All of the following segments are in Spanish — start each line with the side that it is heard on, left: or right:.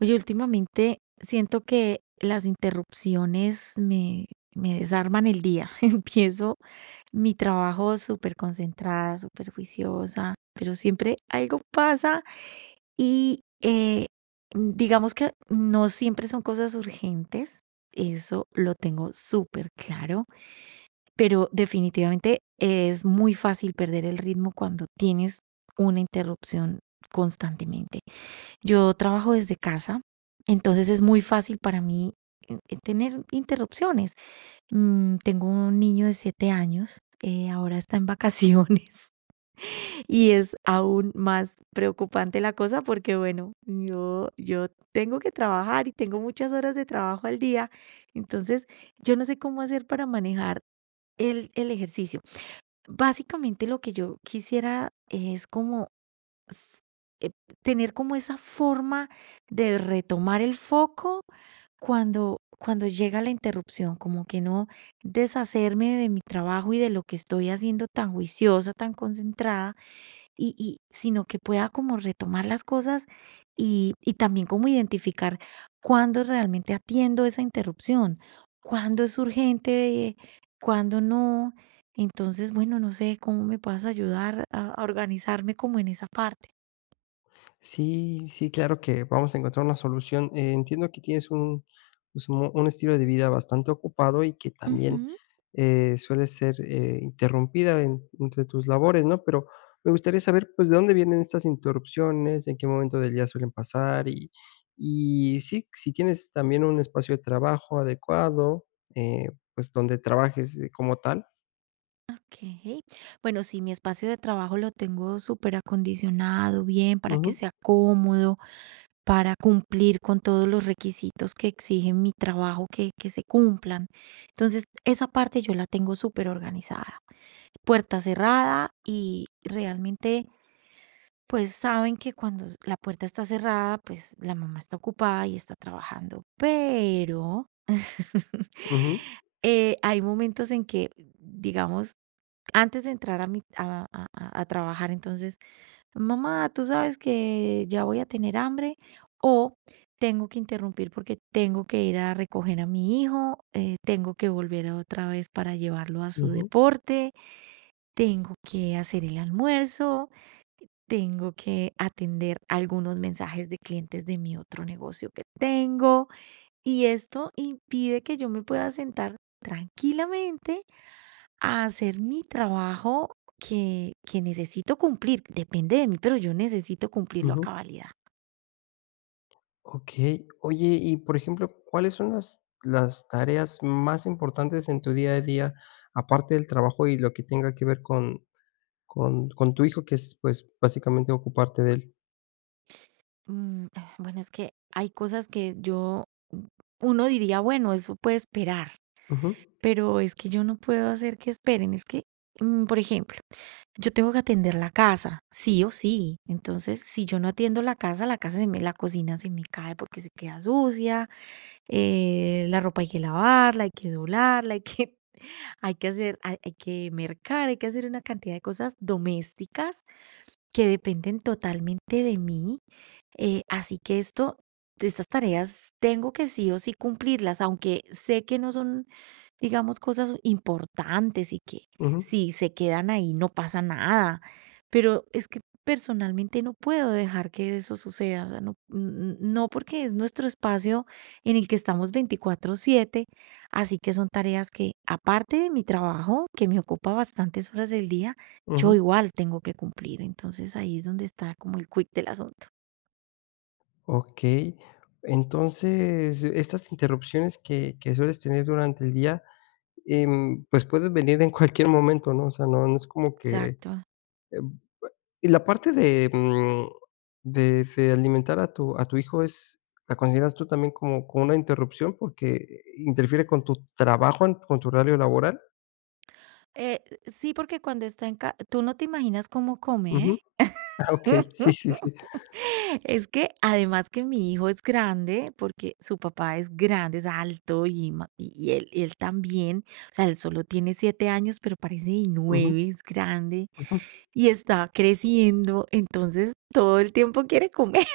right: Oye, últimamente siento que las interrupciones me desarman el día. Empiezo mi trabajo súper concentrada, súper juiciosa, pero siempre algo pasa y digamos que no siempre son cosas urgentes, eso lo tengo súper claro, pero definitivamente es muy fácil perder el ritmo cuando tienes una interrupción constantemente. Yo trabajo desde casa, entonces es muy fácil para mí, tener interrupciones. Tengo un niño de 7 años, ahora está en vacaciones y es aún más preocupante la cosa porque, bueno, yo tengo que trabajar y tengo muchas horas de trabajo al día, entonces yo no sé cómo hacer para manejar el ejercicio. Básicamente lo que yo quisiera es como s- eh, tener como esa forma de retomar el foco cuando llega la interrupción, como que no deshacerme de mi trabajo y de lo que estoy haciendo tan juiciosa, tan concentrada, sino que pueda como retomar las cosas y también como identificar cuándo realmente atiendo esa interrupción, cuándo es urgente, cuándo no. Entonces, bueno, no sé cómo me puedas ayudar a organizarme como en esa parte.
left: Sí, sí, claro que vamos a encontrar una solución. Entiendo que tienes un, pues, un estilo de vida bastante ocupado y que también
right: Ujú,
left: suele ser interrumpida entre tus labores, ¿no? Pero me gustaría saber, pues, de dónde vienen estas interrupciones, en qué momento del día suelen pasar y sí, si tienes también un espacio de trabajo adecuado, pues, donde trabajes como tal.
right: okey. Bueno, sí, mi espacio de trabajo lo tengo súper acondicionado bien, para que
left: Ujú,
right: sea cómodo, para cumplir con todos los requisitos que exigen mi trabajo que se cumplan. Entonces, esa parte yo la tengo súper organizada, puerta cerrada y realmente, pues, saben que cuando s la puerta está cerrada, pues, la mamá está ocupada y está trabajando. Pero,
left: ujú,
right: hay momentos en que, digamos, antes de entrar a mi a trabajar, entonces: "Mamá, tú sabes que ya voy a tener hambre", o tengo que interrumpir porque tengo que ir a recoger a mi hijo, tengo que volver otra vez para llevarlo a su
left: ujú,
right: deporte, tengo que hacer el almuerzo, tengo que atender algunos mensajes de clientes de mi otro negocio que tengo, y esto impide que yo me pueda sentar tranquilamente a hacer mi trabajo que necesito cumplir. Depende de mí, pero yo necesito cumplirlo a
left: ujú.
right: cabalidad.
left: Okey. Oye, y por ejemplo, ¿cuáles son las tareas más importantes en tu día a día, aparte del trabajo y lo que tenga que ver con con tu hijo, que es, pues, básicamente ocuparte de él?
right: Bueno, es que hay cosas que yo, uno diría, bueno, eso puede esperar,
left: Ujú,
right: pero es que yo no puedo hacer que esperen. Es que, por ejemplo, yo tengo que atender la casa, sí o sí. Entonces, si yo no atiendo la casa, la cocina se me cae porque se queda sucia, la ropa hay que lavarla, hay que doblarla, hay que hacer, hay que mercar, hay que hacer una cantidad de cosas domésticas que dependen totalmente de mí. Eh, así que esto, estas tareas tengo que sí o sí cumplirlas, aunque sé que no son, digamos, cosas importantes y que
left: ujú,
right: si se quedan ahí no pasa nada. Pero es que personalmente no puedo dejar que eso suceda. O sea, no, no porque es nuestro espacio en el que estamos 24/7. Así que son tareas que, aparte de mi trabajo, que me ocupa bastantes horas del día, yo
left: ujú.
right: igual tengo que cumplir, entonces ahí es donde está como el quick del asunto.
left: Okey. Entonces, estas interrupciones que sueles tener durante el día, pues, pueden venir en cualquier momento, ¿no? O sea, no es como que,
right: Exacto.
left: eh. Y la parte de, mm, de alimentar a tu hijo es, ¿la consideras tú también como como una interrupción porque interfiere con tu trabajo, en con tu horario laboral?
right: Sí, porque cuando está en casa, tú no te imaginas cómo
left: Ujú.
right: come,
left: Ah,
right: ¿eh?
left: okey. Sí, sí, sí.
right: Es que además que mi hijo es grande, porque su papá es grande, es alto y él también, o sea, él solo tiene 7 años, pero parece de
left: Ujú,
right: nueve, es grande
left: ujú.
right: y está creciendo, entonces todo el tiempo quiere comer.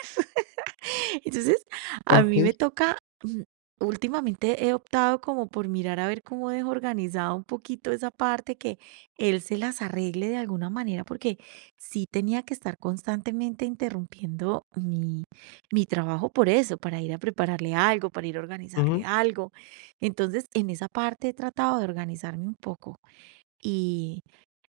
right: Entonces, a mí me
left: Okey.
right: toca, mm, últimamente he optado como por mirar a ver cómo dejo organizado un poquito esa parte, que él se las arregle de alguna manera, porque sí tenía que estar constantemente interrumpiendo mi trabajo por eso, para ir a prepararle algo, para ir a organizarle
left: Ujú,
right: algo. Entonces, en esa parte he tratado de organizarme un poco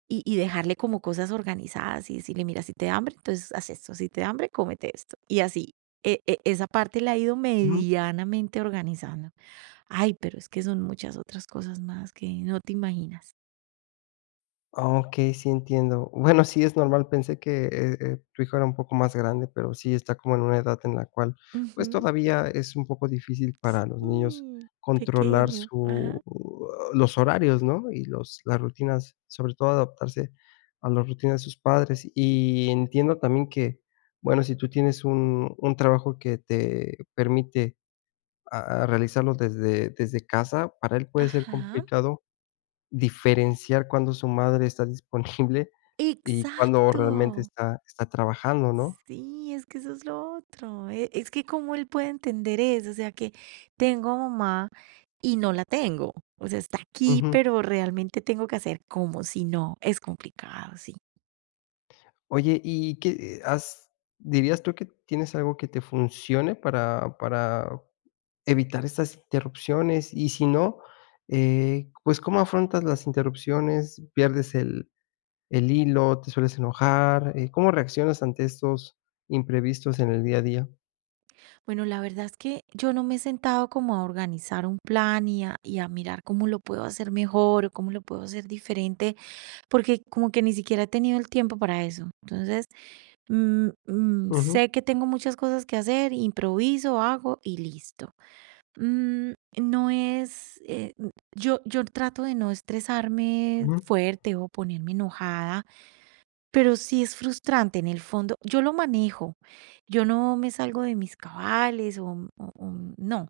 right: y dejarle como cosas organizadas y decirle: "Mira, si te da hambre, entonces haz esto, si te da hambre, cómete esto". Y así, esa parte la he ido
left: ujú.
right: medianamente organizando. Ay, pero es que son muchas otras cosas más que no te imaginas.
left: Okey, sí entiendo. Bueno, sí es normal, pensé que, tu hijo era un poco más grande, pero sí está como en una edad en la cual, pues,
right: Ujú.
left: todavía es un poco difícil para los niños
right: Sí,
left: controlar
right: pequeño. Ajá.
left: su, los horarios, ¿no? Y los, las rutinas, sobre todo adaptarse a las rutinas de sus padres. Y entiendo también que, bueno, si tú tienes un trabajo que te permite a realizarlo desde casa, para él puede ser
right: Ajá.
left: complicado diferenciar cuando su madre está disponible y cuando realmente
right: Exacto.
left: está está trabajando, ¿no?
right: Sí, es que eso es lo otro. Es que cómo él puede entender eso, o sea que tengo a mamá y no la tengo. O sea, está aquí,
left: Ujú.
right: pero realmente tengo que hacer como si no. Es complicado, sí.
left: Oye, ¿y qué has, dirías tú que tienes algo que te funcione para evitar estas interrupciones? Y si no, pues, ¿cómo afrontas las interrupciones? ¿Pierdes el hilo? ¿Te sueles enojar? ¿Cómo reaccionas ante estos imprevistos en el día a día?
right: Bueno, la verdad es que yo no me he sentado como a organizar un plan y y a mirar cómo lo puedo hacer mejor o cómo lo puedo hacer diferente, porque como que ni siquiera he tenido el tiempo para eso. Entonces,
left: Ujú,
right: sé que tengo muchas cosas que hacer, improviso, hago y listo. Mm, no es, n- yo, trato de no estresarme
left: ujú,
right: fuerte o ponerme enojada, pero sí es frustrante en el fondo. Yo lo manejo, yo no me salgo de mis cabales o no,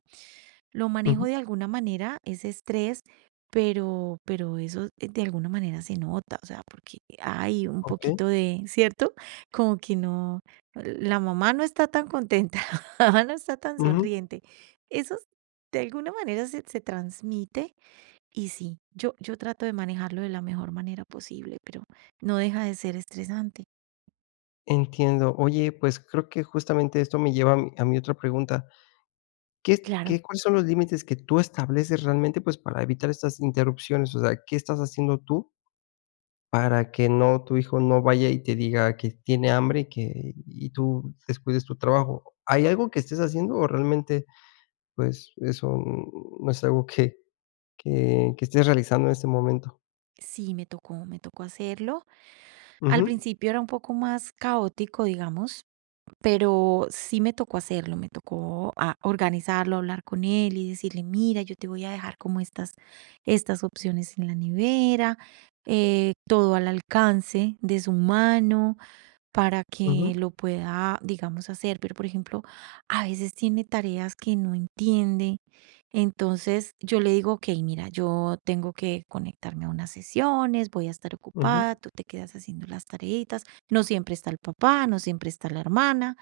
right: lo manejo
left: ujú.
right: de alguna manera, ese estrés, pero eso de alguna manera se nota, o sea, porque hay un
left: Okey.
right: poquito de ¿cierto? Como que no la mamá no está tan contenta, la mamá no está tan
left: Ujú.
right: sonriente. Eso s- de alguna manera se transmite y sí, yo trato de manejarlo de la mejor manera posible, pero no deja de ser estresante.
left: Entiendo. Oye, pues, creo que justamente esto me lleva a mi otra pregunta, ¿qué es,
right: Claro,
left: qué, cuáles son los límites que tú estableces realmente, pues, para evitar estas interrupciones? O sea, ¿qué estás haciendo tú para que no, tu hijo no vaya y te diga que tiene hambre y que, y tú descuides tu trabajo? ¿Hay algo que estés haciendo o realmente, pues, eso no es algo que que estés realizando en este momento?
right: sí, me tocó hacerlo. Al
left: Ujú,
right: principio era un poco más caótico, digamos. Pero sí me tocó hacerlo, me tocó, ah, organizarlo, hablar con él y decirle: "Mira, yo te voy a dejar como estas opciones en la nevera, todo al alcance de su mano para
left: ujú,
right: que lo pueda, digamos, hacer". Pero, por ejemplo, a veces tiene tareas que no entiende. Entonces, yo le digo: "Okey, mira, yo tengo que conectarme a unas sesiones, voy a estar
left: ujú,
right: ocupada, tú te quedas haciendo las tareitas". No siempre está el papá, no siempre está la hermana.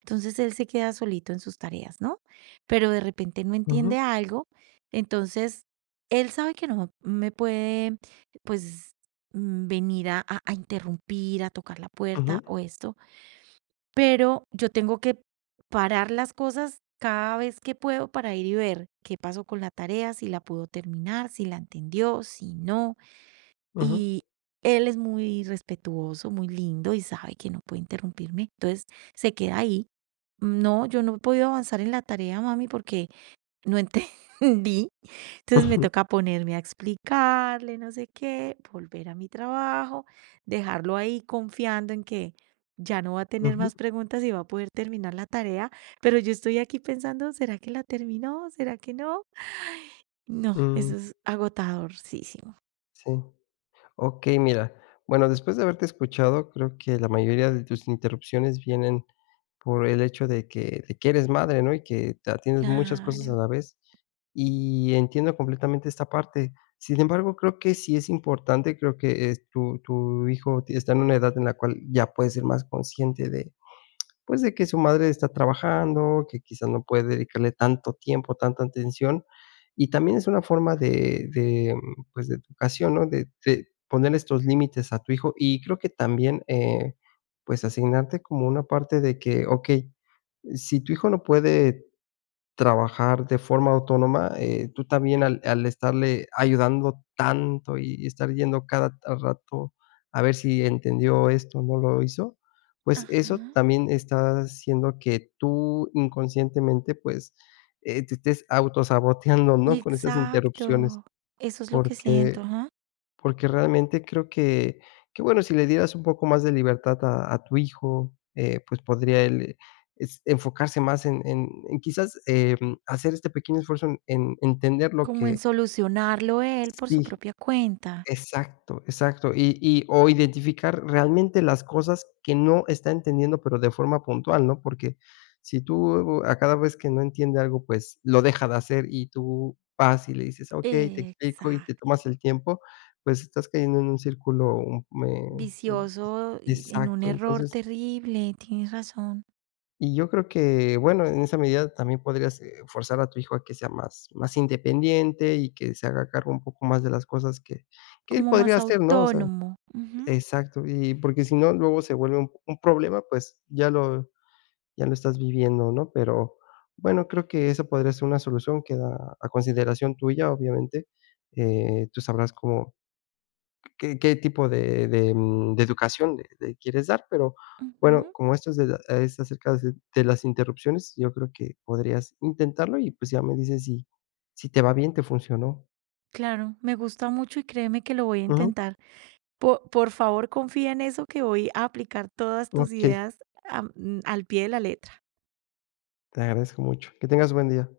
right: Entonces él se queda solito en sus tareas, ¿no? Pero de repente no
left: ujú,
right: entiende algo, entonces él sabe que no me puede, pues, venir a interrumpir, a tocar la puerta
left: ujú,
right: o esto, pero yo tengo que parar las cosas cada vez que puedo para ir y ver qué pasó con la tarea, si la pudo terminar, si la entendió, si no.
left: ujú,
right: Y él es muy respetuoso, muy lindo y sabe que no puede interrumpirme. Entonces se queda ahí. No, yo no he podido avanzar en la tarea, mami, porque no entendí. Entonces me
left: ujú,
right: toca ponerme a explicarle, no sé qué, volver a mi trabajo, dejarlo ahí confiando en que ya no va a tener
left: ujú, ujú,
right: más preguntas y va a poder terminar la tarea. Pero yo estoy aquí pensando, ¿será que la terminó? ¿Será que no? No,
left: mm,
right: eso es agotadorcísimo.
left: sí. Ok, mira, bueno, después de haberte escuchado, creo que la mayoría de tus interrupciones vienen por el hecho de que eres madre, ¿no? Y que te atiendes muchas cosas a
right: Claro.
left: la vez. Y entiendo completamente esta parte. Sin embargo, creo que sí es importante, creo que es tu, tu hijo está en una edad en la cual ya puede ser más consciente, pues, de que su madre está trabajando, que quizás no puede dedicarle tanto tiempo, tanta atención, y también es una forma de mm, pues, de educación, ¿no? De poner estos límites a tu hijo, y creo que también, pues, asignarte como una parte de que, okey, si tu hijo no puede trabajar de forma autónoma, tú también al estarle ayudando tanto y estar yendo cada rato a ver si entendió esto, no lo hizo, pues eso
right: Ajá.
left: también está haciendo que tú inconscientemente, pues, te estés autosaboteando, ¿no? Con esas interrupciones,
right: Exacto, eso es lo que siento,
left: porque
right: ajá,
left: realmente creo que bueno, si le dieras un poco más de libertad a tu hijo, pues podría él es enfocarse más en en quizás, em, hacer este pequeño esfuerzo en entender lo
right: como en
left: que
right: solucionarlo él por su
left: sí.
right: propia cuenta.
left: Exacto, exacto. Y o identificar realmente las cosas que no está entendiendo, pero de forma puntual, ¿no? Porque si tú a cada vez que no entiende algo, pues lo deja de hacer y tú vas y le dices: "Okey, te explico", y te
right: Exacto,
left: tomas el tiempo, pues estás cayendo en un círculo, mm,
right: vicioso y en un
left: exacto.
right: error
left: Entonces,
right: terrible, tienes razón,
left: y yo creo que, bueno, en esa medida también podrías, forzar a tu hijo a que sea más independiente y que se haga cargo un poco más de las cosas que él
right: como
left: podría
right: más
left: hacer, ¿no? O sea.
right: autónomo. Ujú,
left: Exacto, y porque si no, luego se vuelve un problema, pues, ya lo estás viviendo, ¿no? Pero, bueno, creo que esa podría ser una solución, queda a consideración tuya, obviamente, tú sabrás cómo, qué tipo de mm, de educación le quieres dar, pero, bueno,
right: ujú.
left: como esto es de la es acerca de las interrupciones, yo creo que podrías intentarlo y, pues, ya me dices si si te va bien, te funcionó.
right: Claro, me gusta mucho y créeme que lo voy a
left: Ujú,
right: intentar. Por favor, confía en eso que voy a aplicar todas tus
left: okey,
right: ideas al pie de la letra.
left: te agradezco mucho. Que tengas buen día.